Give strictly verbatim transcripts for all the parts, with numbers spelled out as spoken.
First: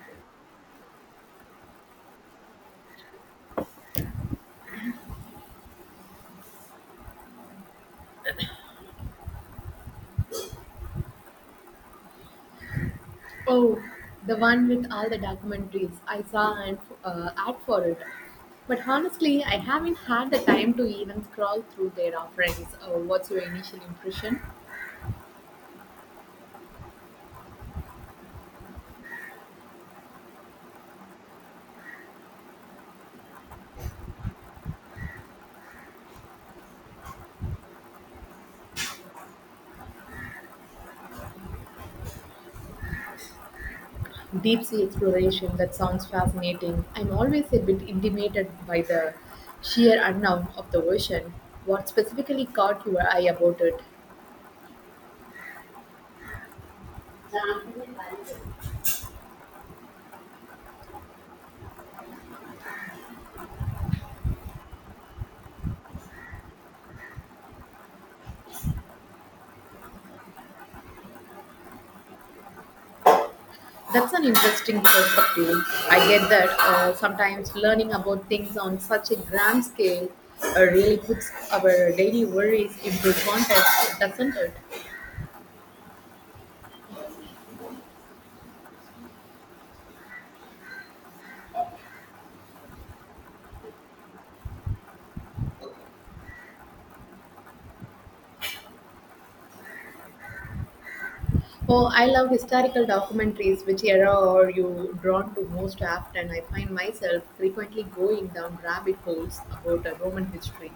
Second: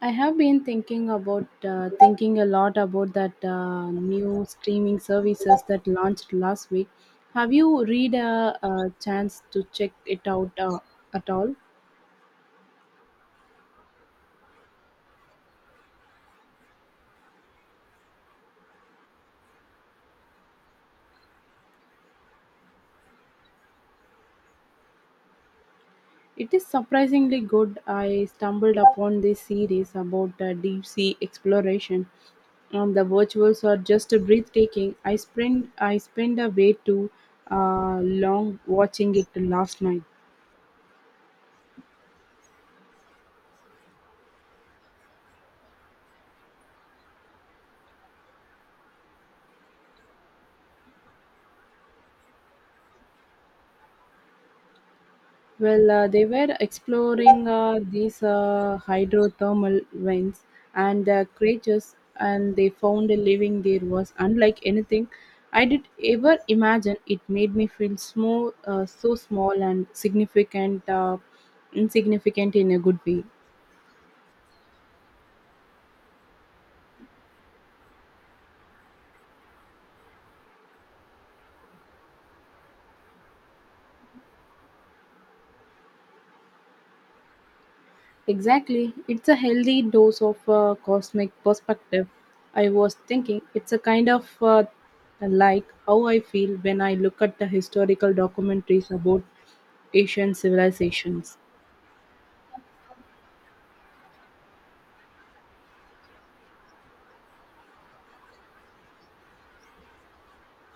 I have been thinking about uh, thinking a lot about that uh, new streaming services that launched last week. Have you read a, a chance to check it out uh, at all? Oh, the one with all the documentaries. I saw an uh, ad for it. But honestly, I haven't had the time to even scroll through their offerings. Uh, what's your initial impression? It is surprisingly good. I stumbled upon this series about uh, deep sea exploration, and the virtuals are just breathtaking. I spent I spent a way too uh, long watching it last night. Deep sea exploration, that sounds fascinating. I'm always a bit intimidated by the sheer unknown of the ocean. What specifically caught your eye about it? Well, uh, they were exploring uh, these uh, hydrothermal vents and uh, creatures, and they found a living there was unlike anything I did ever imagine. It made me feel small, uh, so small and significant, uh, insignificant in a good way. That's an interesting perspective. I get that uh, sometimes learning about things on such a grand scale uh, really puts our daily worries into context, doesn't it? Exactly. It's a healthy dose of uh, cosmic perspective. I was thinking it's a kind of uh, like how I feel when I look at the historical documentaries about Asian civilizations. Oh, I love historical documentaries. Which era are you drawn to most often? I find myself frequently going down rabbit holes about uh, Roman history.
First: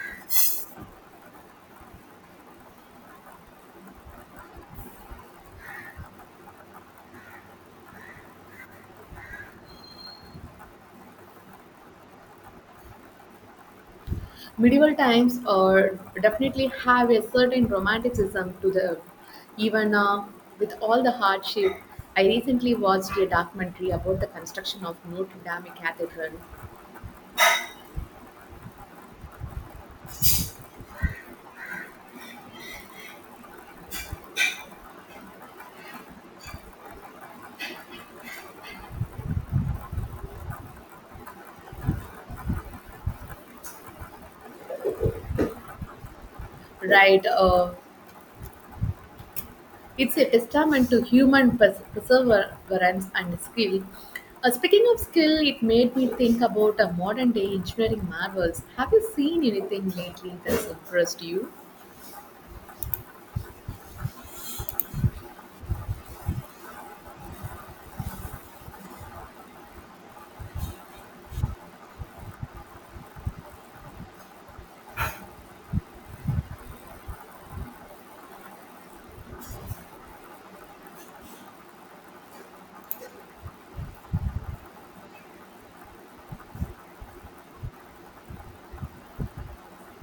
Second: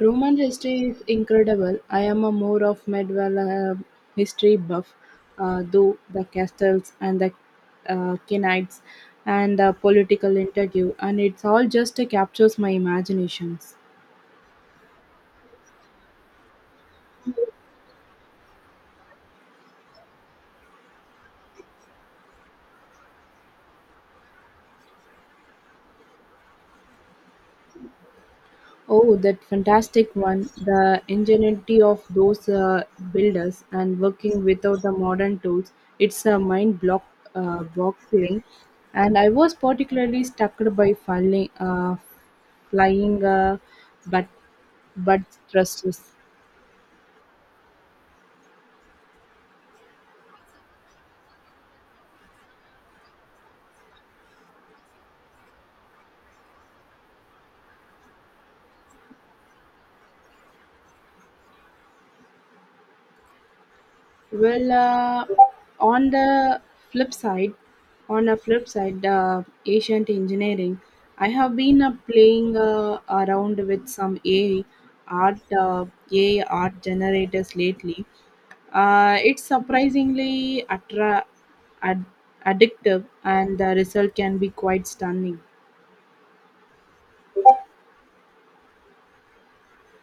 Roman history is incredible. I am a more of medieval uh, history buff, uh, though the castles and the uh, knights and the political interview, and it's all just uh, captures my imaginations. Medieval times uh, definitely have a certain romanticism to them, even uh, with all the hardship. I recently watched a documentary about the construction of Notre Dame Cathedral. Oh, that fantastic one. The ingenuity of those uh, builders and working without the modern tools. It's a mind block uh, boggling. And I was particularly struck by falling, uh, flying uh, but but thrusters. Right, uh, it's a testament to human pers- perseverance and skill. Uh, speaking of skill, it made me think about a modern day engineering marvels. Have you seen anything lately that's impressed you? Well, uh, on the flip side, on a flip side, uh, ancient engineering, I have been uh, playing uh, around with some A I art, uh, A I art generators lately. Uh, it's surprisingly attra- ad- addictive, and the result can be quite stunning.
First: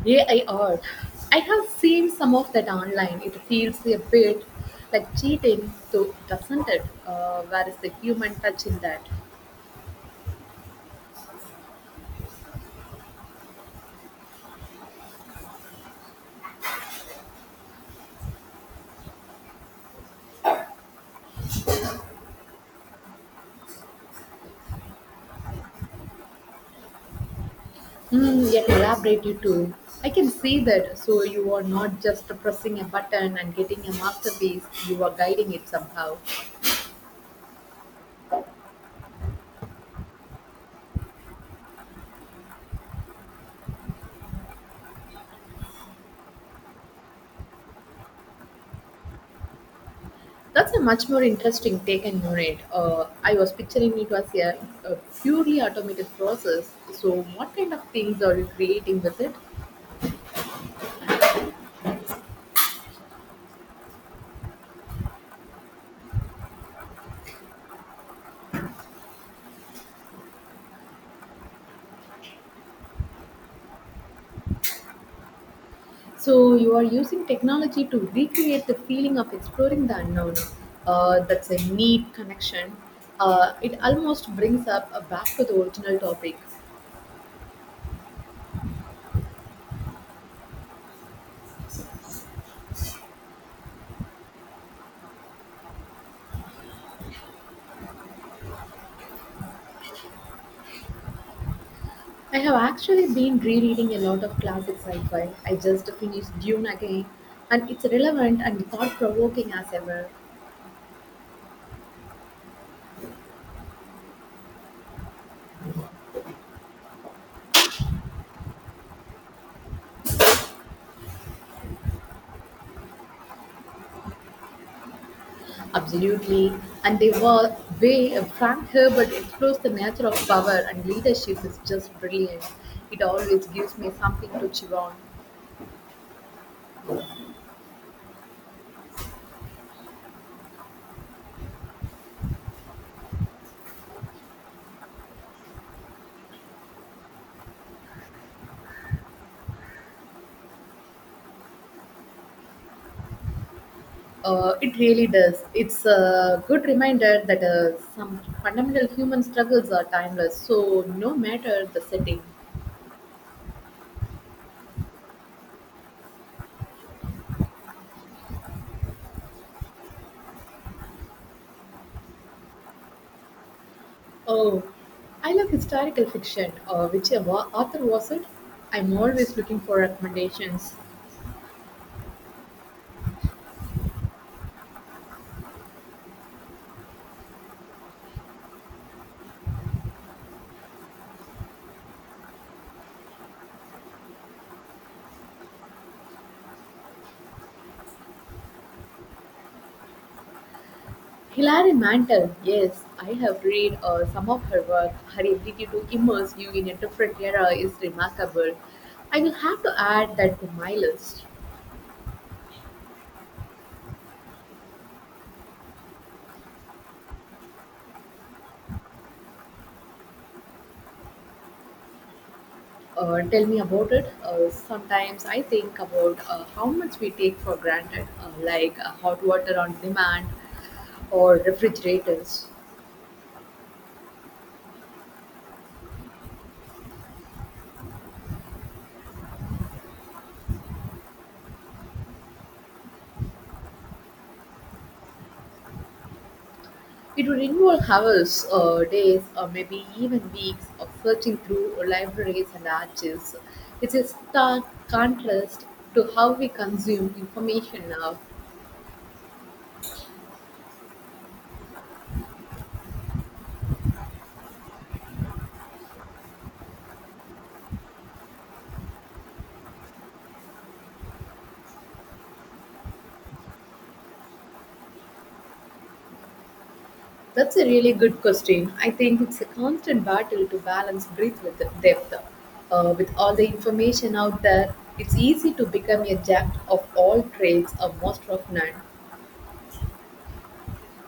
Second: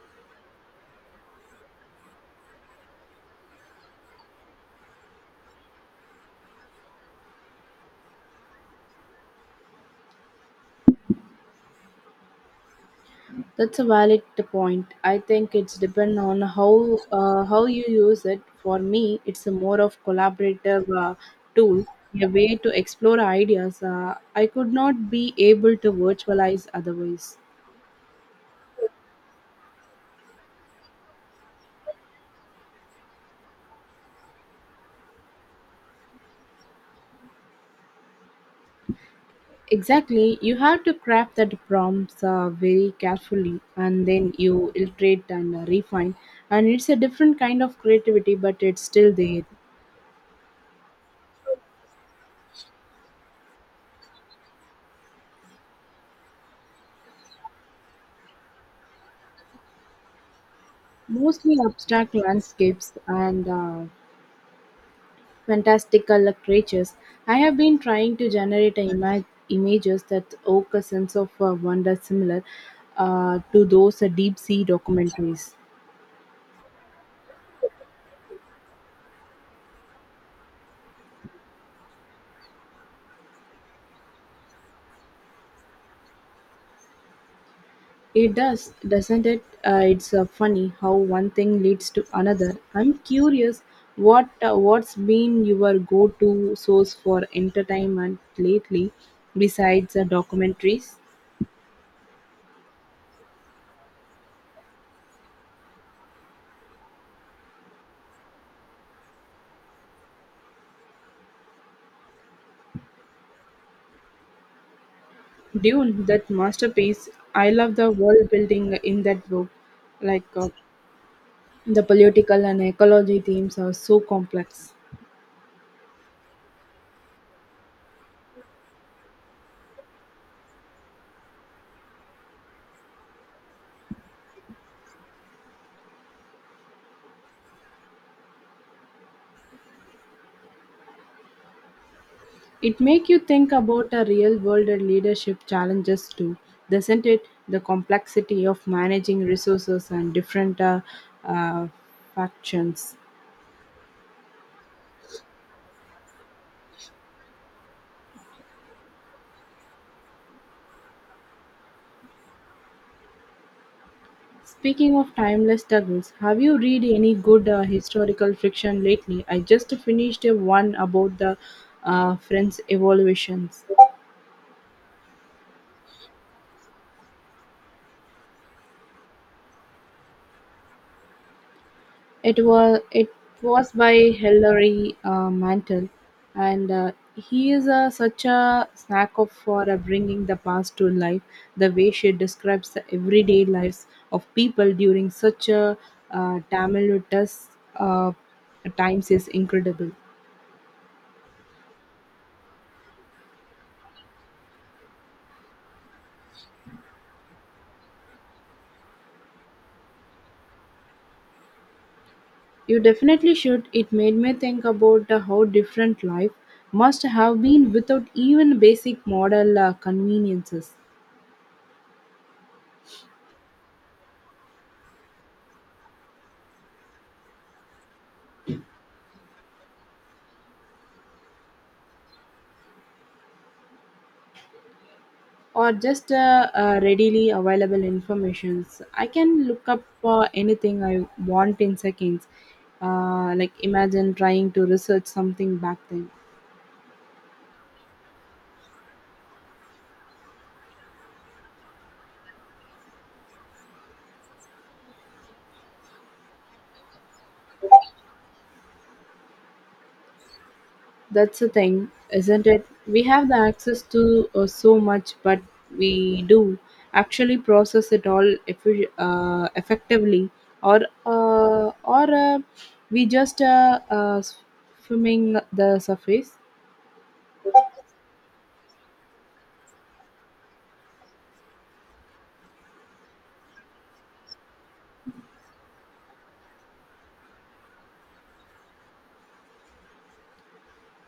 A I art. I have seen some of that online. It feels a bit like cheating, though, doesn't it? Uh, where is the human touch in that? That's a valid point. I think it's depend on how uh, how you use it. For me, it's a more of collaborative uh, tool, a way to explore ideas. Uh, I could not be able to virtualize otherwise. Hmm, a you too. I can see that. So you are not just pressing a button and getting a masterpiece. You are guiding it somehow. Exactly, you have to craft that prompts uh, very carefully, and then you iterate and uh, refine. And it's a different kind of creativity, but it's still there. That's a much more interesting take and on it. Uh, I was picturing it was a, a purely automated process. So what kind of things are you creating with it? Mostly abstract landscapes and uh, fantastical creatures. I have been trying to generate a ima- images that evoke a sense of uh, wonder similar uh, to those uh, deep sea documentaries. So you are using technology to recreate the feeling of exploring the unknown. Uh, that's a neat connection. Uh, it almost brings up uh, back to the original topic. It does, doesn't it? Uh, it's uh, funny how one thing leads to another. I'm curious, what uh, what's been your go-to source for entertainment lately, besides uh, documentaries? I have actually been rereading a lot of classic sci-fi. I just finished Dune again, and it's relevant and thought-provoking as ever. Dune, that masterpiece. I love the world building in that book. Like uh, The political and ecology themes are so complex. Absolutely, and the wa- way Frank Herbert explores the nature of power and leadership is just brilliant. It always gives me something to chew on. It make you think about a real world and leadership challenges too, doesn't it? The complexity of managing resources and different uh, uh, factions. Uh, it really does. It's a good reminder that uh, some fundamental human struggles are timeless, so no matter the setting. Speaking of timeless struggles, have you read any good uh, historical fiction lately? I just finished a one about the uh, French evolutions. Oh, I love historical fiction. Uh, which wa- author was it? I'm always looking for recommendations. It was it was by Hilary uh, Mantel, and uh, he is uh, such a snack of for uh, bringing the past to life. The way she describes the everyday lives of people during such a uh, tumultuous uh, times is incredible. Hilary Mantel, yes, I have read uh, some of her work. Her ability to immerse you in a different era is remarkable. I will have to add that to my list. You definitely should. It made me think about uh, how different life must have been without even basic model uh, conveniences. Uh, tell me about it. Uh, sometimes I think about uh, how much we take for granted, uh, like uh, hot water on demand or refrigerators. Or just uh, uh, readily available informations I can look up for anything I want in seconds, uh, like imagine trying to research something back then. It would involve hours, uh, days, or maybe even weeks of searching through libraries and archives. It's a stark contrast to how we consume information now. That's the thing, isn't it? We have the access to uh, so much, but we do actually process it all effi- uh, effectively, or uh, or uh, we just uh, uh, swimming the surface. That's a really good question. I think it's a constant battle to balance breadth with depth. Uh, with all the information out there, it's easy to become a jack of all trades or master of none.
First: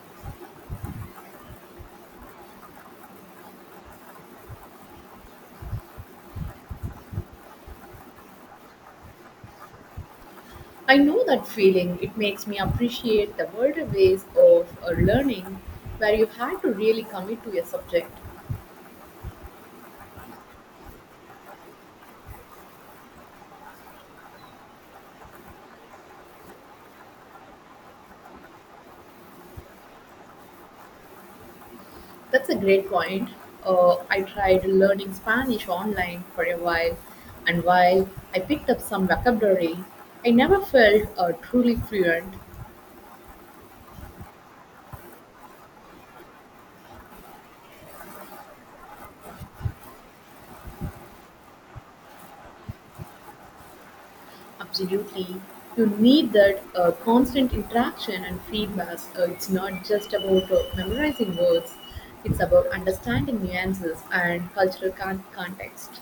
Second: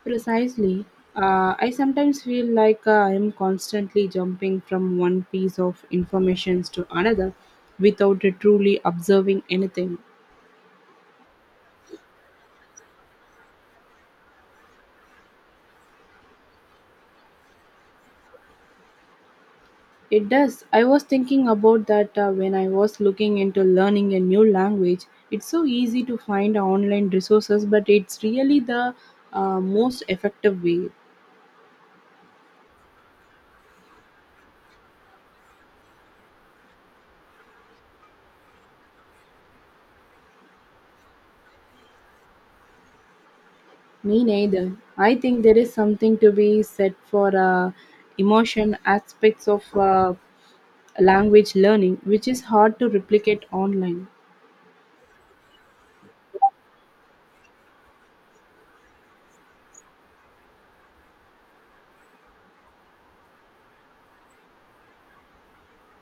Precisely. Uh, I sometimes feel like uh, I am constantly jumping from one piece of information to another without it truly observing anything. I know that feeling. It makes me appreciate the older ways of uh, learning where you had to really commit to a subject. It does. I was thinking about that uh, when I was looking into learning a new language. It's so easy to find online resources, but it's really the uh, most effective way. That's a great point. Uh, I tried learning Spanish online for a while, and while I picked up some vocabulary, I never felt uh, truly fluent. Me neither. I think there is something to be said for uh, emotion aspects of uh, language learning, which is hard to replicate online. Absolutely. You need that uh, constant interaction and feedback. Uh, it's not just about uh, memorizing words, it's about understanding nuances and cultural con- context.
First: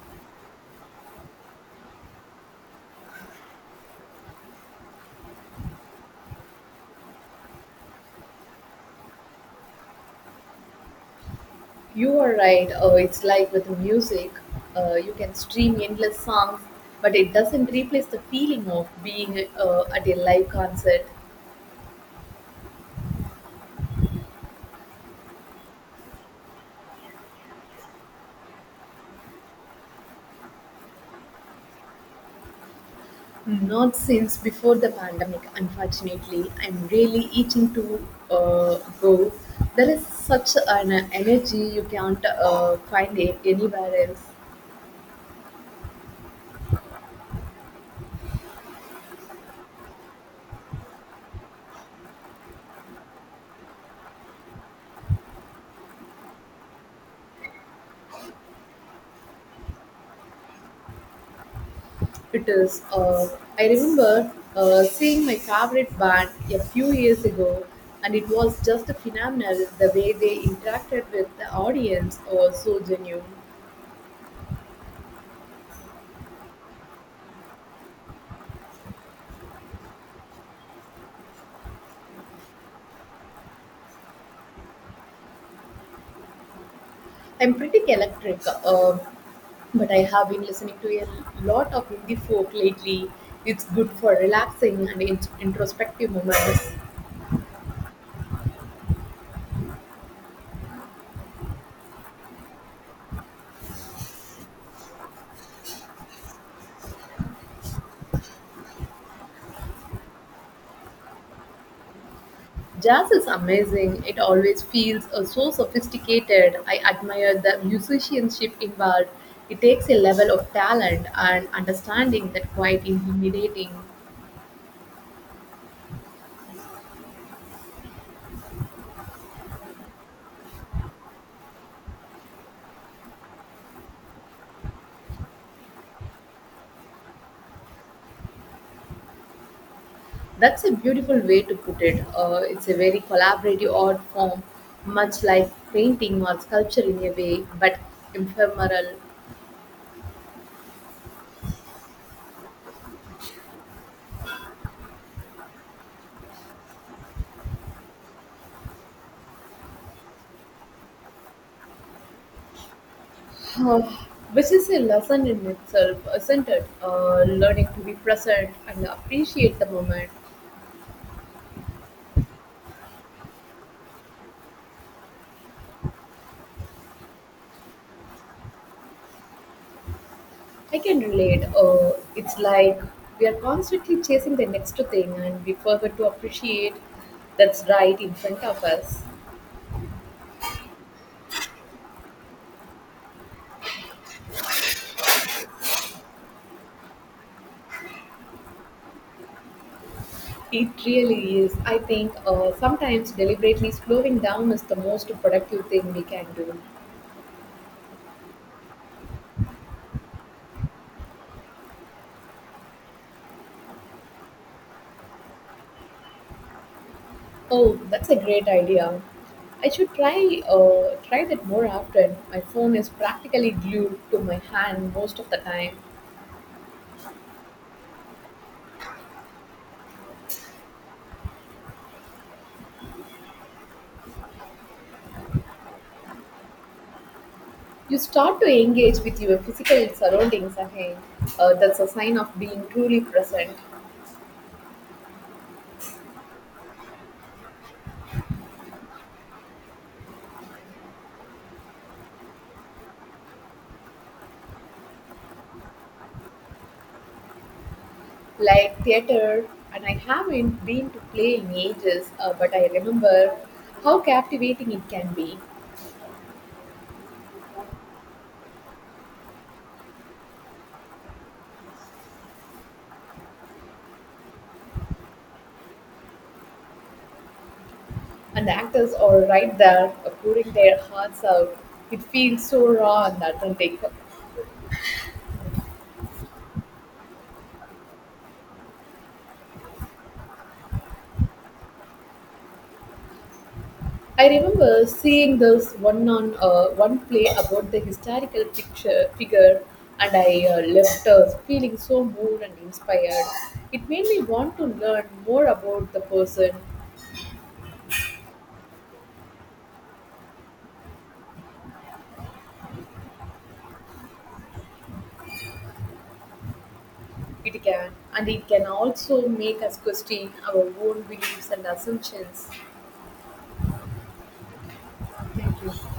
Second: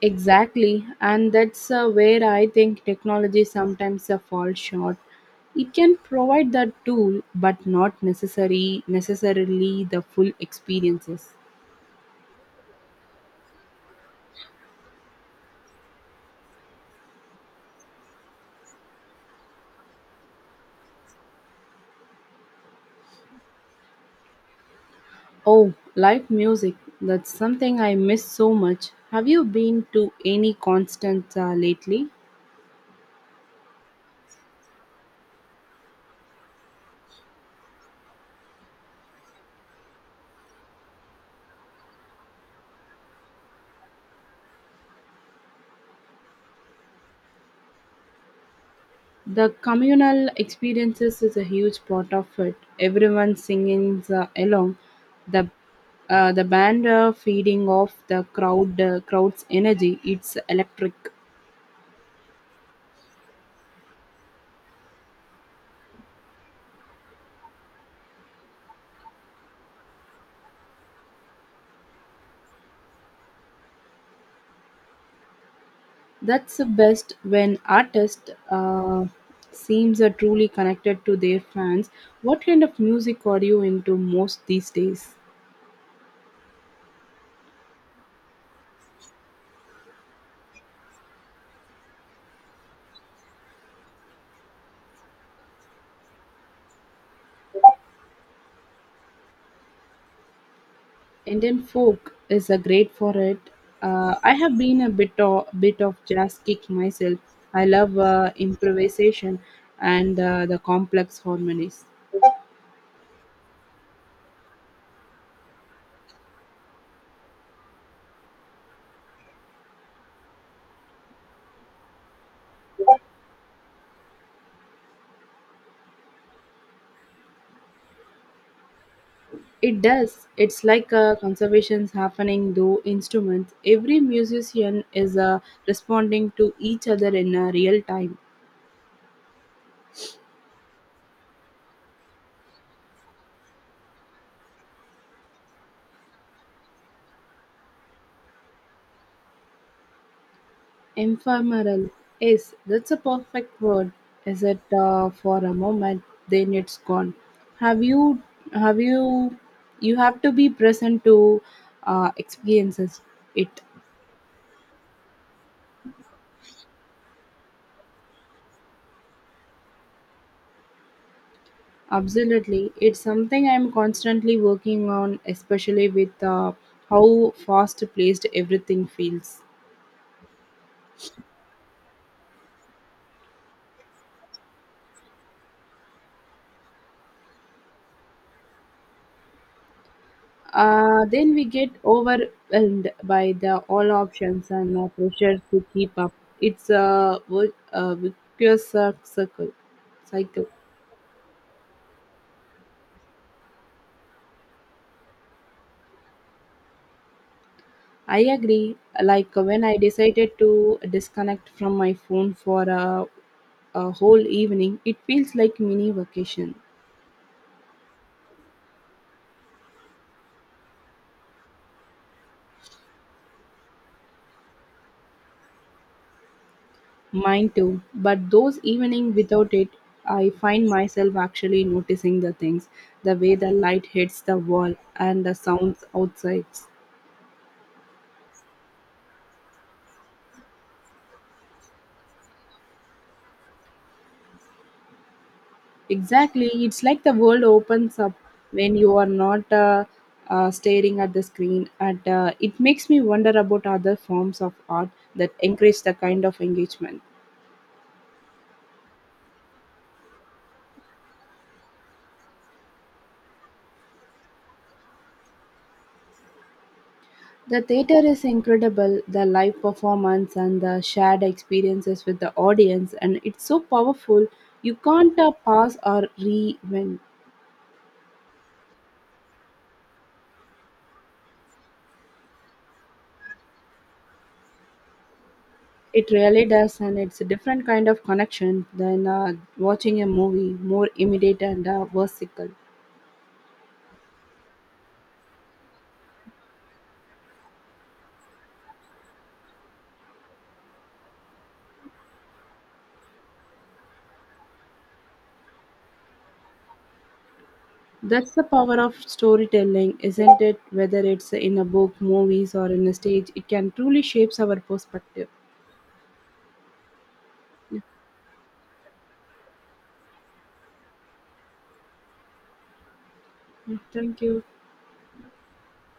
Exactly, and that's uh, where I think technology sometimes uh, falls short. It can provide the tool, but not necessary necessarily the full experiences. You are right. Uh, it's like with music, uh, you can stream endless songs, but it doesn't replace the feeling of being uh, at a live concert. Oh, live music. That's something I miss so much. Have you been to any concerts uh, lately? Not since before the pandemic, unfortunately. I'm really itching to uh, go. There is such an energy you can't uh, find it anywhere else. The communal experiences is a huge part of it. Everyone singing uh, along, the uh, the band uh, feeding off the crowd uh, crowd's energy. It's electric. It is. Uh, I remember uh, seeing my favorite band a few years ago, and it was just phenomenal the way they interacted with the audience. Uh, so genuine. That's the best when artist uh, seems are truly connected to their fans. What kind of music are you into most these days? I'm pretty electric, uh, but I have been listening to a lot of indie folk lately. It's good for relaxing and in- introspective moments. Indian folk is a great for it. Uh, I have been a bit of, bit of jazz kick myself. I love uh, improvisation and uh, the complex harmonies. Jazz is amazing. It always feels uh, so sophisticated. I admire the musicianship involved. It takes a level of talent and understanding that quite intimidating. It does. It's like a conservations happening through instruments. Every musician is uh, responding to each other in uh, real time. That's a beautiful way to put it. Uh, it's a very collaborative art form, much like painting or sculpture in a way, but ephemeral. Ephemeral. Yes, that's a perfect word. Is it uh, for a moment, then it's gone. Have you, have you, you have to be present to uh, experiences it. Uh, which is a lesson in itself, isn't it? Uh, learning to be present and appreciate the moment. Absolutely, it's something I'm constantly working on, especially with uh, how fast-paced everything feels. I can relate. Uh, it's like we are constantly chasing the next thing and we forget to appreciate that's right in front of us. Uh, then we get overwhelmed by the all options and uh, pressure to keep up. It's a vi- a vicious uh, circle. Cycle. It really is. I think uh, sometimes deliberately slowing down is the most productive thing we can do. I agree. Like uh, when I decided to disconnect from my phone for a, a whole evening, it feels like mini vacation. Oh, that's a great idea. I should try uh, try that more often. My phone is practically glued to my hand most of the time. Mine too. But those evening without it, I find myself actually noticing the things, the way the light hits the wall and the sounds outside. You start to engage with your physical surroundings again. Uh, that's a sign of being truly present. Exactly. It's like the world opens up when you are not uh, uh, staring at the screen. And uh, it makes me wonder about other forms of art that encourage the kind of engagement. Like theater, and I haven't been to play in ages, uh, but I remember how captivating it can be. The theater is incredible, the live performance and the shared experiences with the audience, and it's so powerful. You can't uh, pause or re. And the actors are right there, uh, pouring their hearts out. It feels so raw and authentic. It really does, and it's a different kind of connection than uh, watching a movie, more immediate and uh, versatile. I remember seeing this one on uh, one play about the historical picture figure, and I uh, left uh, feeling so moved and inspired. It made me want to learn more about the person. That's the power of storytelling, isn't it? Whether it's in a book, movies, or in a stage, it can truly shapes our perspective. It Yeah, can, and it can also make us question our own beliefs and assumptions. yeah, thank you. Thank you.